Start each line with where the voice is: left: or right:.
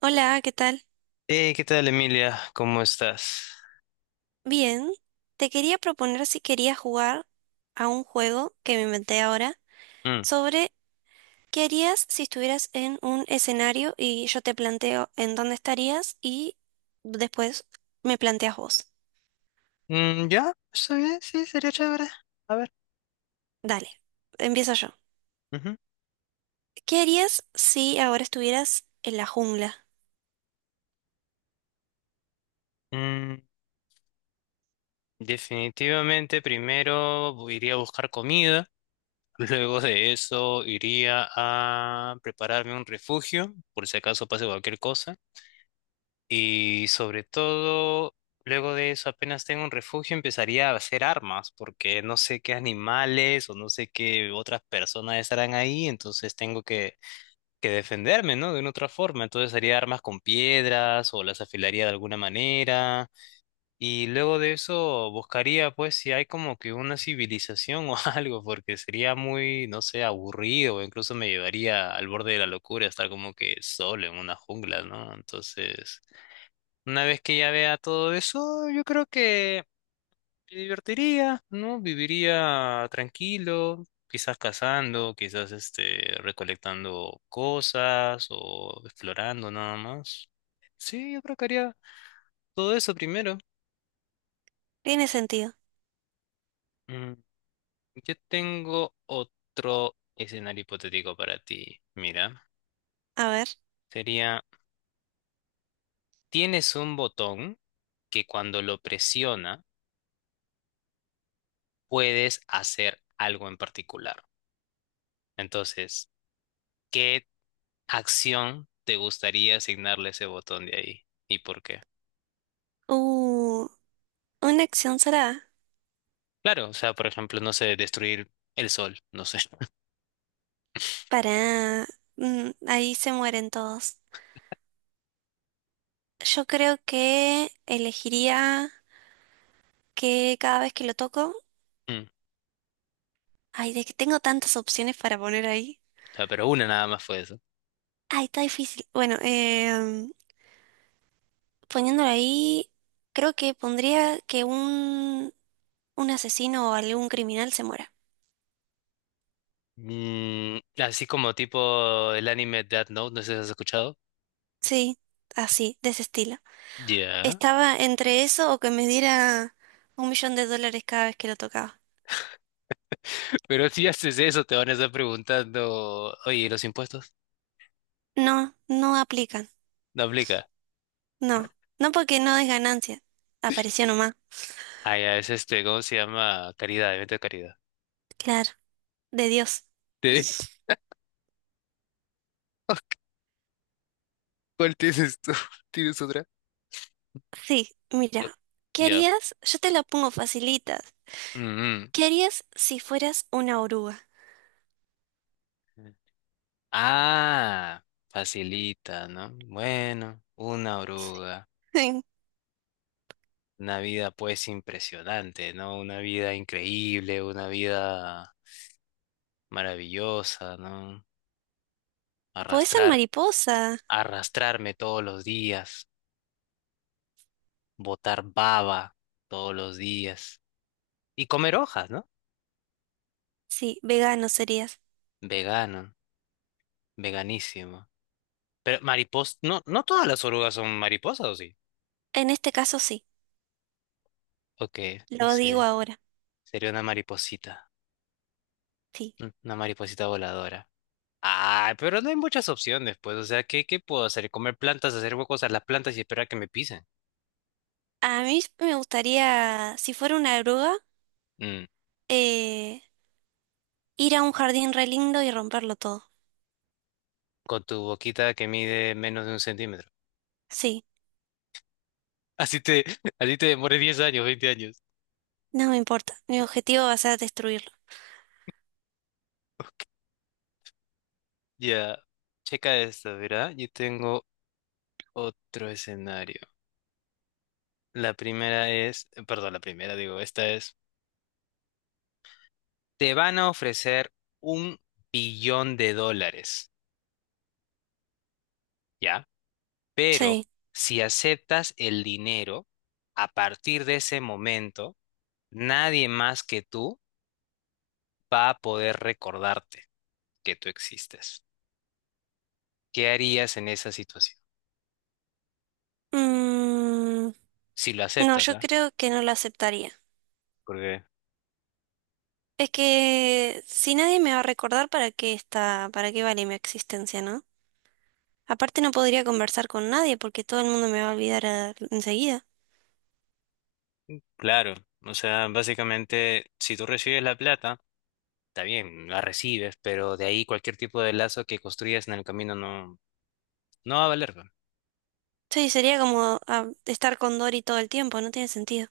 right: Hola, ¿qué tal?
left: Hey, ¿qué tal, Emilia? ¿Cómo estás?
right: Bien, te quería proponer si querías jugar a un juego que me inventé ahora
left: Mm.
right: sobre qué harías si estuvieras en un escenario y yo te planteo en dónde estarías y después me planteas vos.
left: Ya, está bien, sí, sería chévere. A ver.
right: Dale, empiezo yo.
left: Ujú.
right: ¿Qué harías si ahora estuvieras en la jungla?
left: Mm, Definitivamente, iría a buscar comida. Luego de eso, iría a prepararme un refugio, por si acaso pase cualquier cosa. Y sobre todo, luego de eso, apenas tengo un refugio, empezaría a hacer armas, porque no sé qué animales o no sé qué otras personas estarán ahí, entonces tengo que defenderme, ¿no? De una otra forma. Entonces haría armas con piedras o las afilaría de alguna manera. Y luego de eso buscaría, pues, si hay como que una civilización o algo, porque sería muy, no sé, aburrido. Incluso me llevaría al borde de la locura estar como que solo en una jungla, ¿no? Entonces, una vez que ya vea todo eso, yo creo que me divertiría, ¿no? Viviría tranquilo, quizás cazando, quizás este, recolectando cosas o explorando nada más. Sí, yo creo que haría todo eso primero.
right: Tiene sentido.
left: Mm, Yo tengo otro escenario hipotético para ti. Mira,
right: A ver.
left: sería, tienes un botón que cuando lo presiona puedes hacer algo en particular. Entonces, ¿qué acción te gustaría asignarle ese botón de ahí? ¿Y por qué?
right: Uh, una acción será.
left: Claro, o sea, por ejemplo, no sé, destruir el sol, no sé.
right: Para... Ahí se mueren todos. Yo creo que elegiría que cada vez que lo toco,
left: O
right: ay, de que tengo tantas opciones para poner ahí.
left: sea, pero una nada más fue eso.
right: Ay, está difícil. Bueno, poniéndolo ahí, creo que pondría que un asesino o algún criminal se muera.
left: Mm, así como tipo el anime Death Note, no sé si has escuchado.
right: Sí, así, de ese estilo.
left: Ya.
right: Estaba entre eso o que me diera $1.000.000 cada vez que lo tocaba.
left: Pero si haces eso, te van a estar preguntando, oye, ¿y los impuestos?
right: No, no aplican.
left: No aplica.
right: No, no porque no es ganancia. Apareció nomás.
left: Ah, ya, es este, ¿cómo se llama? Caridad, evento de caridad.
right: Claro, de Dios.
left: ¿Te- ¿Cuál tienes tú? ¿Tienes otra?
right: Sí, mira,
left: No.
right: ¿qué
left: Ya.
right: harías? Yo te la pongo facilita.
left: Mm,
right: ¿Qué harías si fueras una oruga?
left: mm. Ah, facilita, ¿no? Bueno, una oruga, una vida pues impresionante, ¿no? Una vida increíble, una vida maravillosa, ¿no?
right: Podés ser
left: Arrastrar,
right: mariposa.
left: arrastrarme todos los días, botar baba todos los días y comer hojas, ¿no?
right: Sí, vegano serías.
left: Vegano, veganísimo. Pero mariposa, no, no todas las orugas son mariposas, ¿o sí?
right: En este caso sí,
left: Ok, no
right: lo digo
left: sé,
right: ahora.
left: sería una mariposita,
right: Sí.
left: una mariposita voladora. Ah, pero no hay muchas opciones, pues. O sea, ¿qué, qué puedo hacer? ¿Comer plantas, hacer huecos a las plantas y esperar que me pisen?
right: A mí me gustaría, si fuera una oruga,
left: Mm,
right: eh, ir a un jardín re lindo y romperlo todo.
left: con tu boquita que mide menos de un centímetro.
right: Sí,
left: Así te, así te demores 10 años, 20 años.
right: no me importa. Mi objetivo va a ser destruirlo.
left: Ya, checa esto, ¿verdad? Yo tengo otro escenario. La primera, digo, esta es, te van a ofrecer 1 billón de dólares, ¿ya? Pero
right: Sí.
left: si aceptas el dinero, a partir de ese momento nadie más que tú va a poder recordarte que tú existes. ¿Qué harías en esa situación?
right: Mm,
left: Si lo
right: no,
left: aceptas,
right: yo
left: ¿verdad?
right: creo que no lo aceptaría.
left: Porque,
right: Es que si nadie me va a recordar para qué está, para qué vale mi existencia, ¿no? Aparte no podría conversar con nadie porque todo el mundo me va a olvidar enseguida.
left: claro, o sea, básicamente, si tú recibes la plata, está bien, la recibes, pero de ahí cualquier tipo de lazo que construyas en el camino no, no va a valer, ¿verdad?
right: Sí, sería como estar con Dory todo el tiempo, no tiene sentido.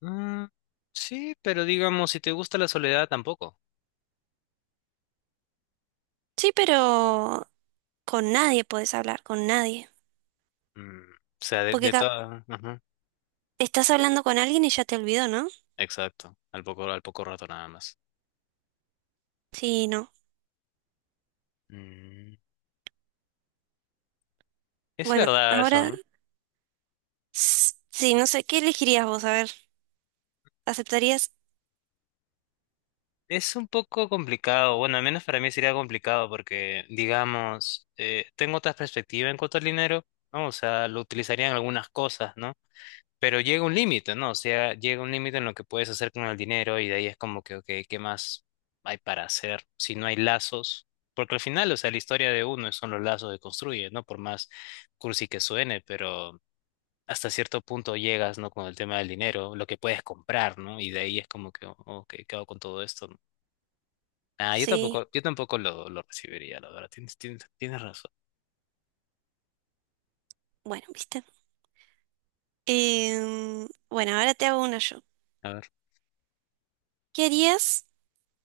left: Mm, sí, pero digamos, si te gusta la soledad, tampoco.
right: Sí, pero con nadie puedes hablar, con nadie.
left: O sea, de,
right: Porque
left: de toda- ajá.
right: estás hablando con alguien y ya te olvidó, ¿no?
left: Exacto, al poco rato nada más.
right: Sí, no.
left: Mm, es
right: Bueno,
left: verdad eso,
right: ahora
left: ¿no?
right: sí, no sé, ¿qué elegirías vos? A ver, ¿aceptarías?
left: Es un poco complicado, bueno, al menos para mí sería complicado porque, digamos, tengo otra perspectiva en cuanto al dinero, ¿no? O sea, lo utilizaría en algunas cosas, ¿no? Pero llega un límite, ¿no? O sea, llega un límite en lo que puedes hacer con el dinero y de ahí es como que, ok, ¿qué más hay para hacer si no hay lazos? Porque al final, o sea, la historia de uno son los lazos que construye, ¿no? Por más cursi que suene, pero hasta cierto punto llegas, ¿no? Con el tema del dinero, lo que puedes comprar, ¿no? Y de ahí es como que, ok, ¿qué hago con todo esto, ¿no? Ah,
right: Sí,
left: yo tampoco lo recibiría, la verdad. Tienes razón.
right: bueno, viste. Bueno, ahora te hago una yo.
left: A ver.
right: ¿Qué harías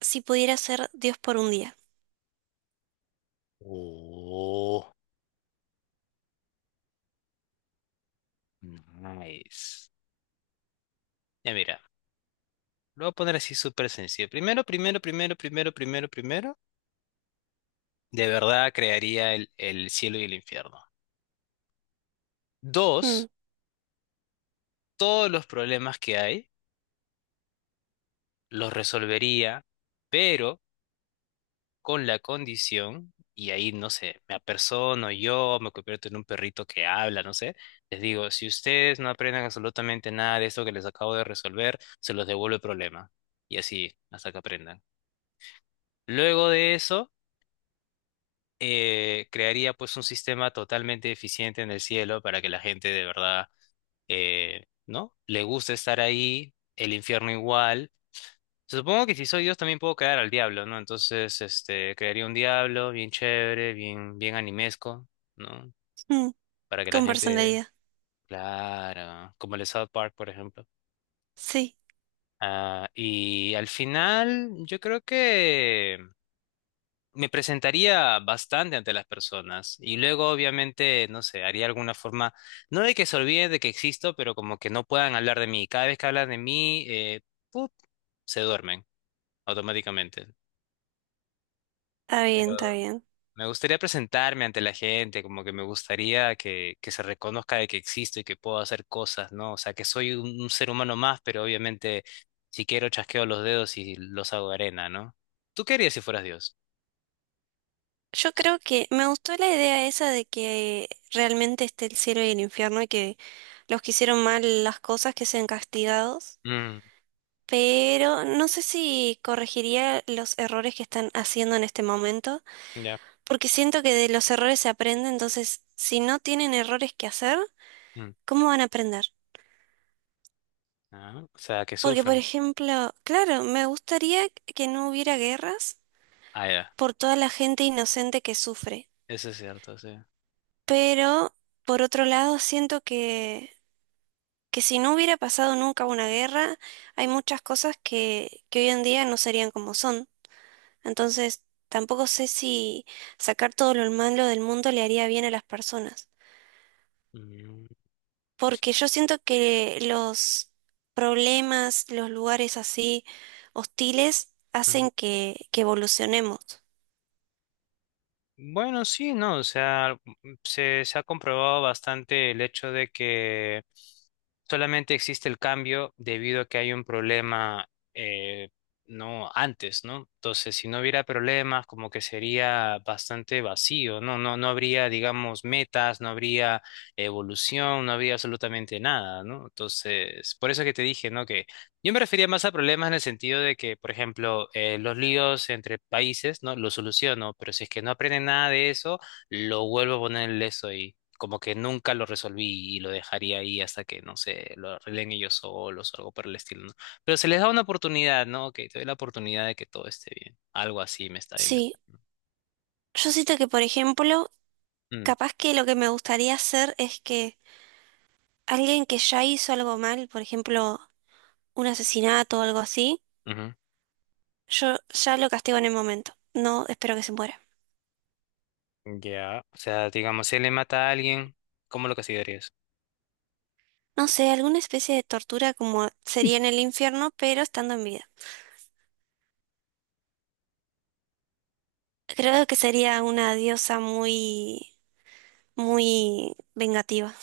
right: si pudieras ser Dios por un día?
left: Oh, nice. Ya mira, lo voy a poner así súper sencillo. Primero, primero, primero, primero, primero, primero. De verdad crearía el cielo y el infierno. Dos,
right: Mm,
left: todos los problemas que hay los resolvería, pero con la condición, y ahí, no sé, me apersono yo, me convierto en un perrito que habla, no sé, les digo, si ustedes no aprenden absolutamente nada de esto que les acabo de resolver, se los devuelvo el problema. Y así, hasta que aprendan. Luego de eso, crearía pues un sistema totalmente eficiente en el cielo para que la gente de verdad, ¿no? Le guste estar ahí, el infierno igual. Supongo que si soy Dios también puedo caer al diablo, ¿no? Entonces, este, crearía un diablo bien chévere, bien, bien animesco, ¿no?
right: mm,
left: Para que la
right: con
left: gente,
right: personalidad.
left: claro, como el de South Park, por ejemplo.
right: Sí.
left: Ah, y al final, yo creo que me presentaría bastante ante las personas y luego, obviamente, no sé, haría alguna forma, no de que se olviden de que existo, pero como que no puedan hablar de mí. Cada vez que hablan de mí, ¡pup! Se duermen automáticamente.
right: Está
left: Pero
right: bien, está bien.
left: me gustaría presentarme ante la gente, como que me gustaría que se reconozca de que existo y que puedo hacer cosas, ¿no? O sea, que soy un ser humano más, pero obviamente si quiero chasqueo los dedos y los hago arena, ¿no? ¿Tú qué harías si fueras Dios?
right: Yo creo que me gustó la idea esa de que realmente esté el cielo y el infierno y que los que hicieron mal las cosas que sean castigados,
left: Mm,
right: pero no sé si corregiría los errores que están haciendo en este momento,
left: ya.
right: porque siento que de los errores se aprende, entonces si no tienen errores que hacer,
left: mm,
right: ¿cómo van a aprender?
left: ah, o sea, que
right: Porque, por
left: sufren.
right: ejemplo, claro, me gustaría que no hubiera guerras
left: Ah, ya.
right: por toda la gente inocente que sufre.
left: Eso es cierto, sí.
right: Pero, por otro lado, siento que, si no hubiera pasado nunca una guerra, hay muchas cosas que, hoy en día no serían como son. Entonces, tampoco sé si sacar todo lo malo del mundo le haría bien a las personas.
left: Mm,
right: Porque yo siento que los problemas, los lugares así hostiles,
left: mm.
right: hacen que, evolucionemos.
left: Bueno, sí, no, o sea, se ha comprobado bastante el hecho de que solamente existe el cambio debido a que hay un problema, eh, no antes, ¿no? Entonces, si no hubiera problemas, como que sería bastante vacío, ¿no? No, no habría, digamos, metas, no habría evolución, no habría absolutamente nada, ¿no? Entonces, por eso que te dije, ¿no? Yo me refería más a problemas en el sentido de que, por ejemplo, los líos entre países, ¿no? Los soluciono, pero si es que no aprenden nada de eso, lo vuelvo a poner en eso y como que nunca lo resolví y lo dejaría ahí hasta que, no sé, lo arreglen ellos solos o algo por el estilo, ¿no? Pero se les da una oportunidad, ¿no? Ok, te doy la oportunidad de que todo esté bien. Algo así me está bien.
right: Sí, yo siento que, por ejemplo,
left: Mm,
right: capaz que lo que me gustaría hacer es que alguien que ya hizo algo mal, por ejemplo, un asesinato o algo así, yo ya lo castigo en el momento. No espero que se muera.
left: ujú. Ya. O sea, digamos, si él le mata a alguien, ¿cómo lo castigarías?
right: No sé, alguna especie de tortura como sería en el infierno, pero estando en vida. Creo que sería una diosa muy, muy vengativa.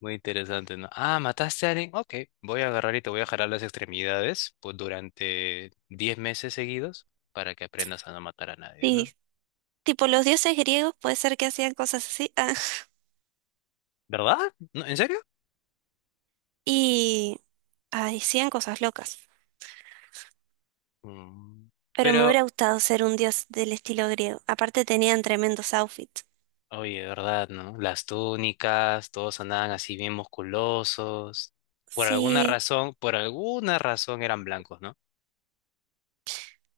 left: Muy interesante, ¿no? Ah, mataste a alguien. Ok, voy a agarrar y te voy a jalar las extremidades pues, durante 10 meses seguidos para que aprendas a no matar a nadie,
right: Sí,
left: ¿no?
right: tipo los dioses griegos puede ser que hacían cosas así,
left: ¿Verdad? ¿No? ¿En serio?
right: y hacían cosas locas.
left: Mm,
right: Pero me
left: Pero,
right: hubiera gustado ser un dios del estilo griego. Aparte tenían tremendos outfits.
left: oye, ¿verdad, no? Las túnicas, todos andaban así bien musculosos.
right: Sí.
left: Por alguna razón eran blancos, ¿no?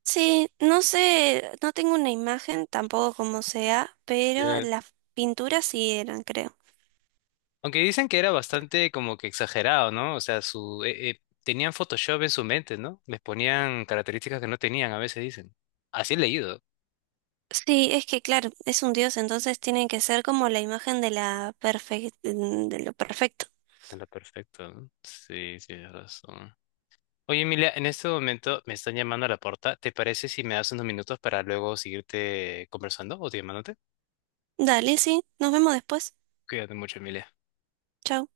right: Sí, no sé, no tengo una imagen tampoco como sea, pero las pinturas sí eran, creo.
left: Aunque dicen que era bastante como que exagerado, ¿no? O sea, su tenían Photoshop en su mente, ¿no? Les ponían características que no tenían, a veces dicen. Así he leído.
right: Sí, es que claro, es un dios, entonces tiene que ser como la imagen de de lo perfecto.
left: Era perfecto, ¿no? Sí, tienes razón. Oye, Emilia, en este momento me están llamando a la puerta. ¿Te parece si me das unos minutos para luego seguirte conversando o te llamándote?
right: Dale, sí, nos vemos después.
left: Cuídate mucho, Emilia.
right: Chao.